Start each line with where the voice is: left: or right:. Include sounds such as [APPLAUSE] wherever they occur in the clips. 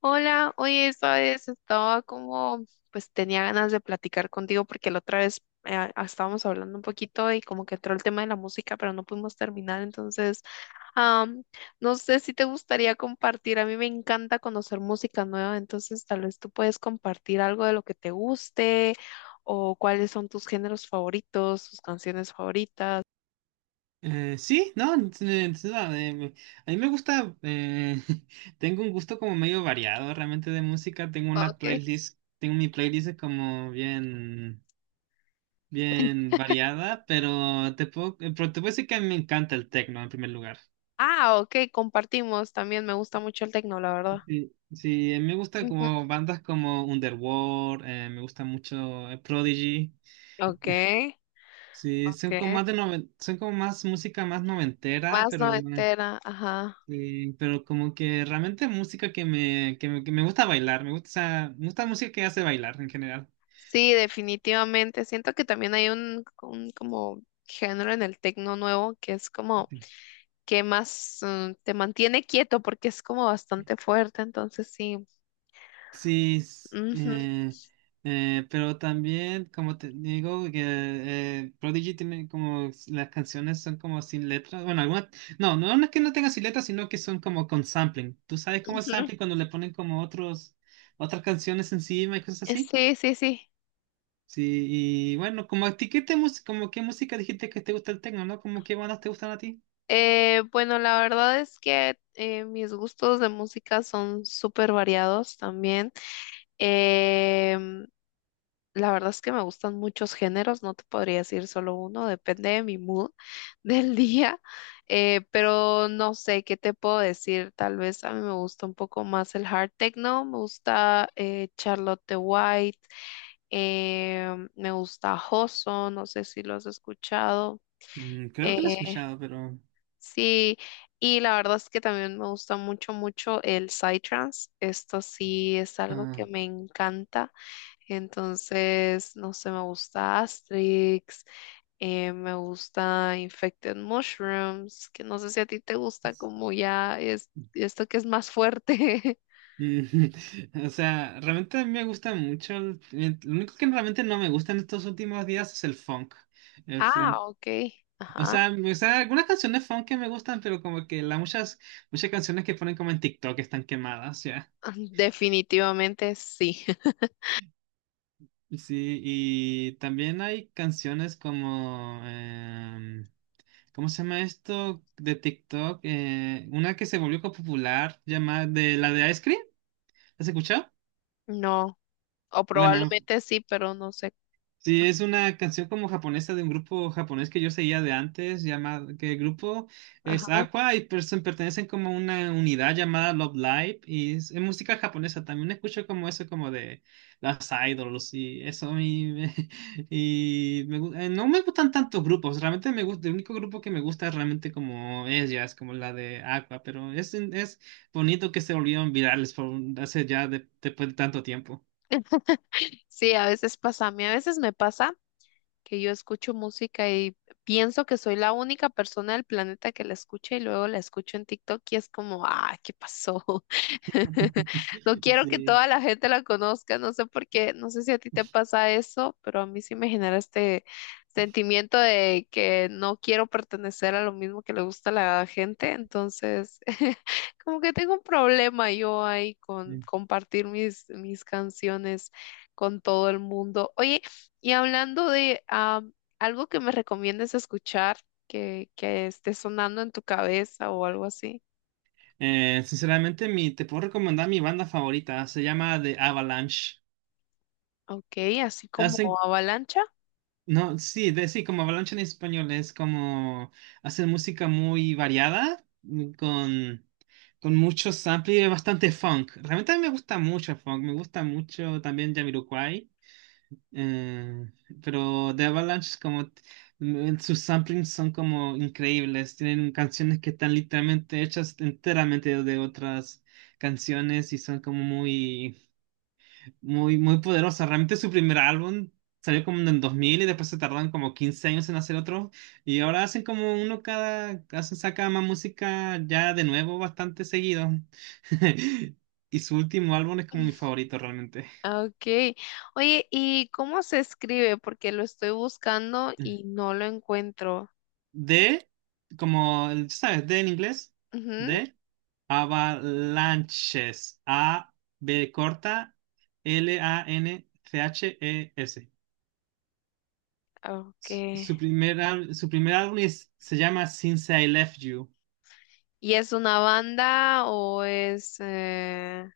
left: Hola, oye, esta vez estaba como, pues tenía ganas de platicar contigo porque la otra vez estábamos hablando un poquito y como que entró el tema de la música, pero no pudimos terminar, entonces, am, no sé si te gustaría compartir, a mí me encanta conocer música nueva, entonces tal vez tú puedes compartir algo de lo que te guste o cuáles son tus géneros favoritos, tus canciones favoritas.
right: Sí, no, n- n- no, me- a mí me gusta, [LAUGHS] tengo un gusto como medio variado realmente de música, tengo una
left: Okay.
right: playlist, tengo mi playlist como bien variada, pero te puedo decir que a mí me encanta el techno en primer lugar.
left: Ah, ok, compartimos, también me gusta mucho el tecno, la verdad.
right: Sí, sí, me gusta
left: Ujú.
right: como bandas como Underworld, me gusta mucho Prodigy,
left: Ok,
right: sí,
left: ok.
right: son como más de son como más música más noventera,
left: Más
right: pero...
left: noventera, ajá.
right: Sí, pero como que realmente música que me gusta bailar, me gusta, o sea, me gusta música que hace bailar en general.
left: Sí, definitivamente. Siento que también hay un como género en el tecno nuevo que es como
right: Sí,
left: que más te mantiene quieto porque es como bastante fuerte, entonces sí.
right: Sí.
left: Ujú,
right: Pero también, como te digo, que Prodigy tiene como las canciones son como sin letras. Bueno, algunas, no, no es que no tenga sin letras, sino que son como con sampling. ¿Tú sabes cómo es
left: ujú.
right: sampling cuando le ponen como otras canciones encima y cosas así?
left: Sí, sí, sí.
right: Sí, y bueno, como a ti, ¿qué te como qué música dijiste que te gusta el techno, ¿no? ¿Como qué bandas te gustan a ti?
left: Bueno, la verdad es que mis gustos de música son súper variados también. Em, La verdad es que me gustan muchos géneros, no te podría decir solo uno, depende de mi mood [LAUGHS] del día, pero no sé qué te puedo decir. Tal vez a mí me gusta un poco más el hard techno, me gusta Charlotte the White, me gusta Hoso, no sé si lo has escuchado.
right: Mm, creo
left: eh,
right: que lo he escuchado, pero...
left: sí, y la verdad es que también me gusta mucho, mucho el psytrance. Esto sí es algo que
right: ah,
left: me encanta. Entonces, no sé, me gusta Asterix, me gusta Infected Mushrooms, que no sé si a ti te gusta
right: es-
left: como ya es esto que es más fuerte. [LAUGHS]
right: [LAUGHS] o sea, realmente a mí me gusta mucho... lo único que realmente no me gusta en estos últimos días es el funk. El
left: Ah,
right: funk.
left: ok.
right: O
left: Ajá.
right: sea, o sea, algunas canciones funk que me gustan, pero como que muchas canciones que ponen como en TikTok están quemadas, ya.
left: Definitivamente sí. [LAUGHS]
right: Sí, y también hay canciones como... ¿Cómo se llama esto de TikTok? Una que se volvió como popular, llamada de la de Ice Cream. ¿Has escuchado?
left: No, o
right: Bueno,
left: probablemente sí, pero no sé.
right: sí, es una canción como japonesa de un grupo japonés que yo seguía de antes, llamado, que el grupo es
left: Ajá.
right: Aqua y pertenecen como a una unidad llamada Love Live y es música japonesa. También escucho como eso, como de las idols y eso. [LAUGHS] Y no me gustan tantos grupos, realmente me gusta, el único grupo que me gusta es realmente como ellas, como la de Aqua, pero es bonito que se volvieron virales por, hace ya después de tanto tiempo.
left: Sí, a veces pasa, a mí a veces me pasa que yo escucho música y pienso que soy la única persona del planeta que la escucha y luego la escucho en TikTok y es como, ah, ¿qué pasó? [LAUGHS] No quiero que
right: [LAUGHS]
left: toda la gente la conozca, no sé por qué, no sé si a ti te pasa eso, pero a mí sí me genera este sentimiento de que no quiero pertenecer a lo mismo que le gusta a la gente, entonces [LAUGHS] como que tengo un problema yo ahí con
right: Sí.
left: compartir mis canciones con todo el mundo. Oye, y hablando de algo que me recomiendes escuchar, que esté sonando en tu cabeza o algo así.
right: Sinceramente, te puedo recomendar mi banda favorita. Se llama The Avalanche.
left: Ok, así como
right: Hacen,
left: avalancha.
right: no, sí, de, sí, como Avalanche en español es como hacen música muy variada con mucho sample y bastante funk. Realmente a mí me gusta mucho el funk. Me gusta mucho también Jamiroquai. Eh, pero The Avalanche, sus samplings son como increíbles, tienen canciones que están literalmente hechas enteramente de otras canciones y son como muy poderosas. Realmente su primer álbum salió como en el 2000 y después se tardaron como 15 años en hacer otro y ahora hacen como uno hacen, saca más música ya de nuevo bastante seguido. [LAUGHS] Y su último álbum es como mi favorito realmente.
left: Ah, ok. Oye, ¿y cómo se escribe? Porque lo estoy buscando y no lo encuentro.
right: de, ¿Sabes? De en inglés,
left: Ujú,
right: de avalanches. A, B corta, L, A, N, C, H, E, S.
left: ah, ok.
right: Su su primer álbum se llama Since I Left You.
left: ¿Y es una banda o es...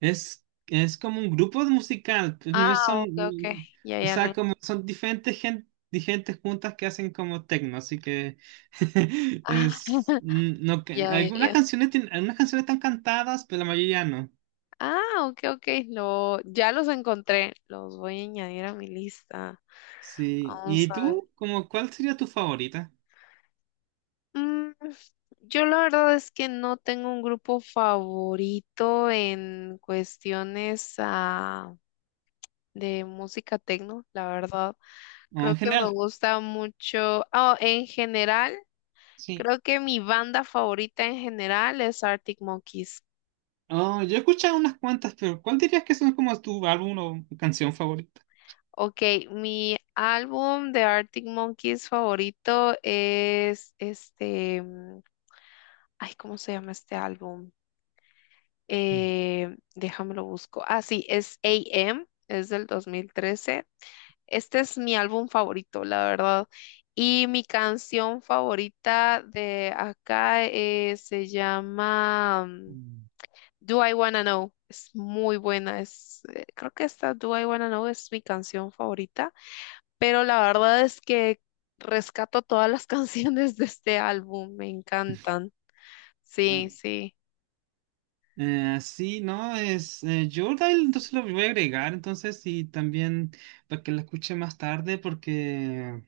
right: Es como un grupo de musical, pues, no
left: Ah, ok, ok.
right: son,
left: Ya,
right: o
left: ya
right: sea,
left: lo...
right: como son diferentes gentes juntas que hacen como techno, así que [LAUGHS]
left: Ah,
right: es, mm,
left: [LAUGHS]
right: no, que-
left: ya, ya,
right: algunas
left: ya.
right: canciones, algunas canciones están cantadas, pero la mayoría no.
left: Ah, ok, ok. Lo, ya los encontré. Los voy a añadir a mi lista.
right: Sí.
left: Vamos
right: ¿Y
left: a ver.
right: tú? ¿Cuál sería tu favorita?
left: Mm, yo la verdad es que no tengo un grupo favorito en cuestiones de música techno, la verdad.
right: O
left: Creo
right: en
left: que me
right: general,
left: gusta mucho. En general,
right: sí.
left: creo que mi banda favorita en general es Arctic Monkeys.
right: Oh, yo he escuchado unas cuantas, pero ¿cuál dirías que son como tu álbum o canción favorita?
left: Ok, mi álbum de Arctic Monkeys favorito es este, ay, ¿cómo se llama este álbum?
right: Mm.
left: Déjame lo busco. Ah, sí, es AM, es del 2013. Este es mi álbum favorito, la verdad. Y mi canción favorita de acá se llama
right: Mm.
left: Do I Wanna Know. Es muy buena, creo que esta Do I Wanna Know es mi canción favorita. Pero la verdad es que rescato todas las [LAUGHS] canciones de este álbum, me encantan.
right: Ah,
left: Sí, sí.
right: sí, no, es Jordan, entonces lo voy a agregar, entonces, y también para que la escuche más tarde, porque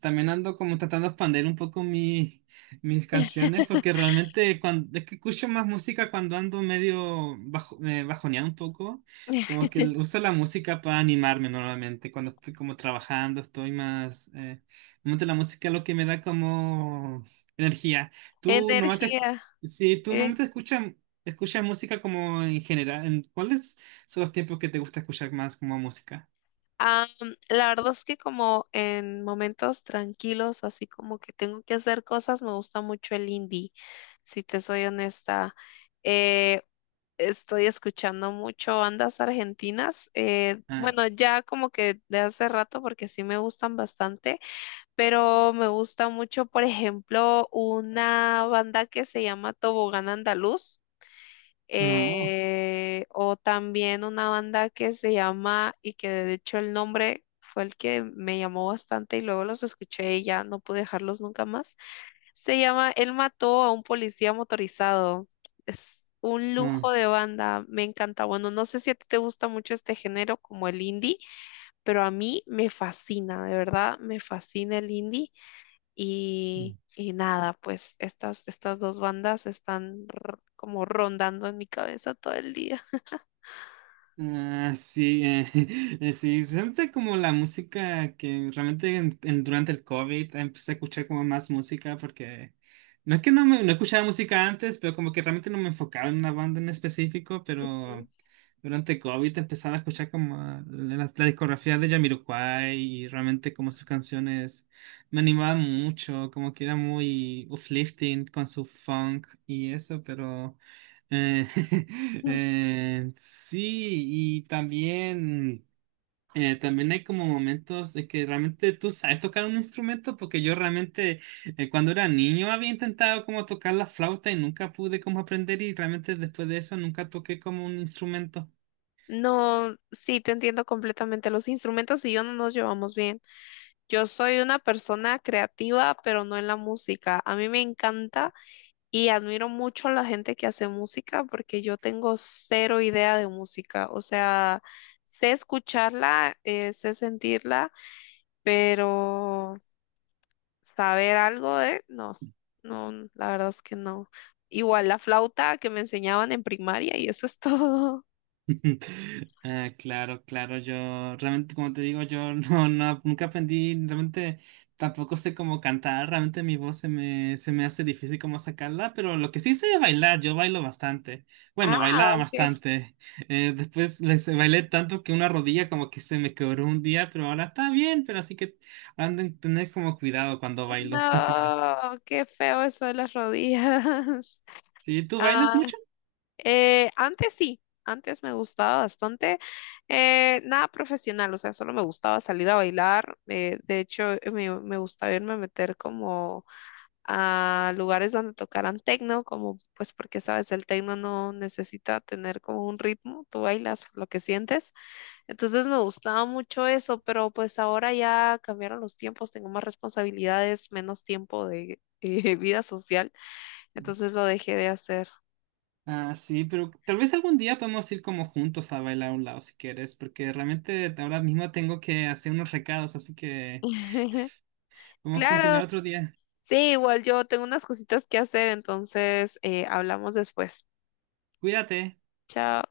right: también ando como tratando de expandir un poco mis canciones porque realmente cuando, es que escucho más música cuando ando medio bajo, bajoneado un poco, como
left: [LAUGHS]
right: que uso la música para animarme normalmente, cuando estoy como trabajando estoy más, normalmente la música es lo que me da como energía. Tú normalmente,
left: Energía.
right: si tú
left: Eh.
right: normalmente escuchas música como en general, ¿en ¿cuáles son los tiempos que te gusta escuchar más como música?
left: Am, la verdad es que como en momentos tranquilos, así como que tengo que hacer cosas, me gusta mucho el indie, si te soy honesta. Eh, Estoy escuchando mucho bandas argentinas.
right: Ah,
left: Bueno, ya como que de hace rato, porque sí me gustan bastante. Pero me gusta mucho, por ejemplo, una banda que se llama Tobogán Andaluz,
right: oh,
left: o también una banda que se llama, y que de hecho el nombre fue el que me llamó bastante y luego los escuché y ya no pude dejarlos nunca más. Se llama Él mató a un policía motorizado. Es un
right: oh.
left: lujo de banda, me encanta. Bueno, no sé si a ti te gusta mucho este género como el indie, pero a mí me fascina, de verdad, me fascina el indie. Y nada, pues estas dos bandas están como rondando en mi cabeza todo el día.
right: Sí, [LAUGHS] sí, siente como la música que realmente durante el COVID empecé a escuchar como más música porque no es que no, no escuchaba música antes, pero como que realmente no me enfocaba en una banda en específico,
left: Ujú.
right: pero durante COVID empezaba a escuchar como la discografía de Jamiroquai y realmente como sus canciones me animaban mucho, como que era muy uplifting con su funk y eso, pero... Eh, [LAUGHS]
left: [LAUGHS]
right: sí, y también, también hay como momentos de que realmente tú sabes tocar un instrumento, porque yo realmente cuando era niño había intentado como tocar la flauta y nunca pude como aprender y realmente después de eso nunca toqué como un instrumento.
left: No, sí, te entiendo completamente. Los instrumentos y yo no nos llevamos bien. Yo soy una persona creativa, pero no en la música. A mí me encanta y admiro mucho a la gente que hace música porque yo tengo cero idea de música. O sea, sé escucharla, sé sentirla, pero saber algo de, no, no, la verdad es que no. Igual la flauta que me enseñaban en primaria y eso es [LAUGHS] todo.
right: [LAUGHS] Ah, claro, claro, yo realmente, como te digo, yo [LAUGHS] no, no, nunca aprendí, realmente tampoco sé cómo cantar, realmente mi voz se me hace difícil como sacarla, pero lo que sí sé es bailar, yo bailo bastante,
left: Ah,
right: bueno, bailaba
left: ok.
right: bastante, [LAUGHS] eh, después les bailé tanto que una rodilla como que se me quebró un día, pero ahora está bien, pero así que ando en tener como cuidado cuando bailo, [LAUGHS] más que nada.
left: No, qué feo eso de las rodillas. [LAUGHS]
right: ¿Sí? ¿Tú bailas
left: Ah,
right: mucho?
left: antes sí, antes me gustaba bastante. Nada profesional, o sea, solo me gustaba salir a bailar. De hecho, me gustaba irme a meter como a lugares donde tocaran tecno, como pues porque sabes, el tecno no necesita tener como un ritmo, tú bailas lo que sientes. Entonces me gustaba mucho eso, pero pues ahora ya cambiaron los tiempos, tengo más responsabilidades, menos tiempo de [LAUGHS] vida social, entonces lo dejé de hacer.
right: Ah, sí, pero tal vez algún día podemos ir como juntos a bailar a un lado si quieres, porque realmente ahora mismo tengo que hacer unos recados, así que
left: [LAUGHS]
right: podemos
left: Claro,
right: continuar otro día.
left: sí, igual yo tengo unas cositas que hacer, entonces hablamos después.
right: Cuídate.
left: Chao.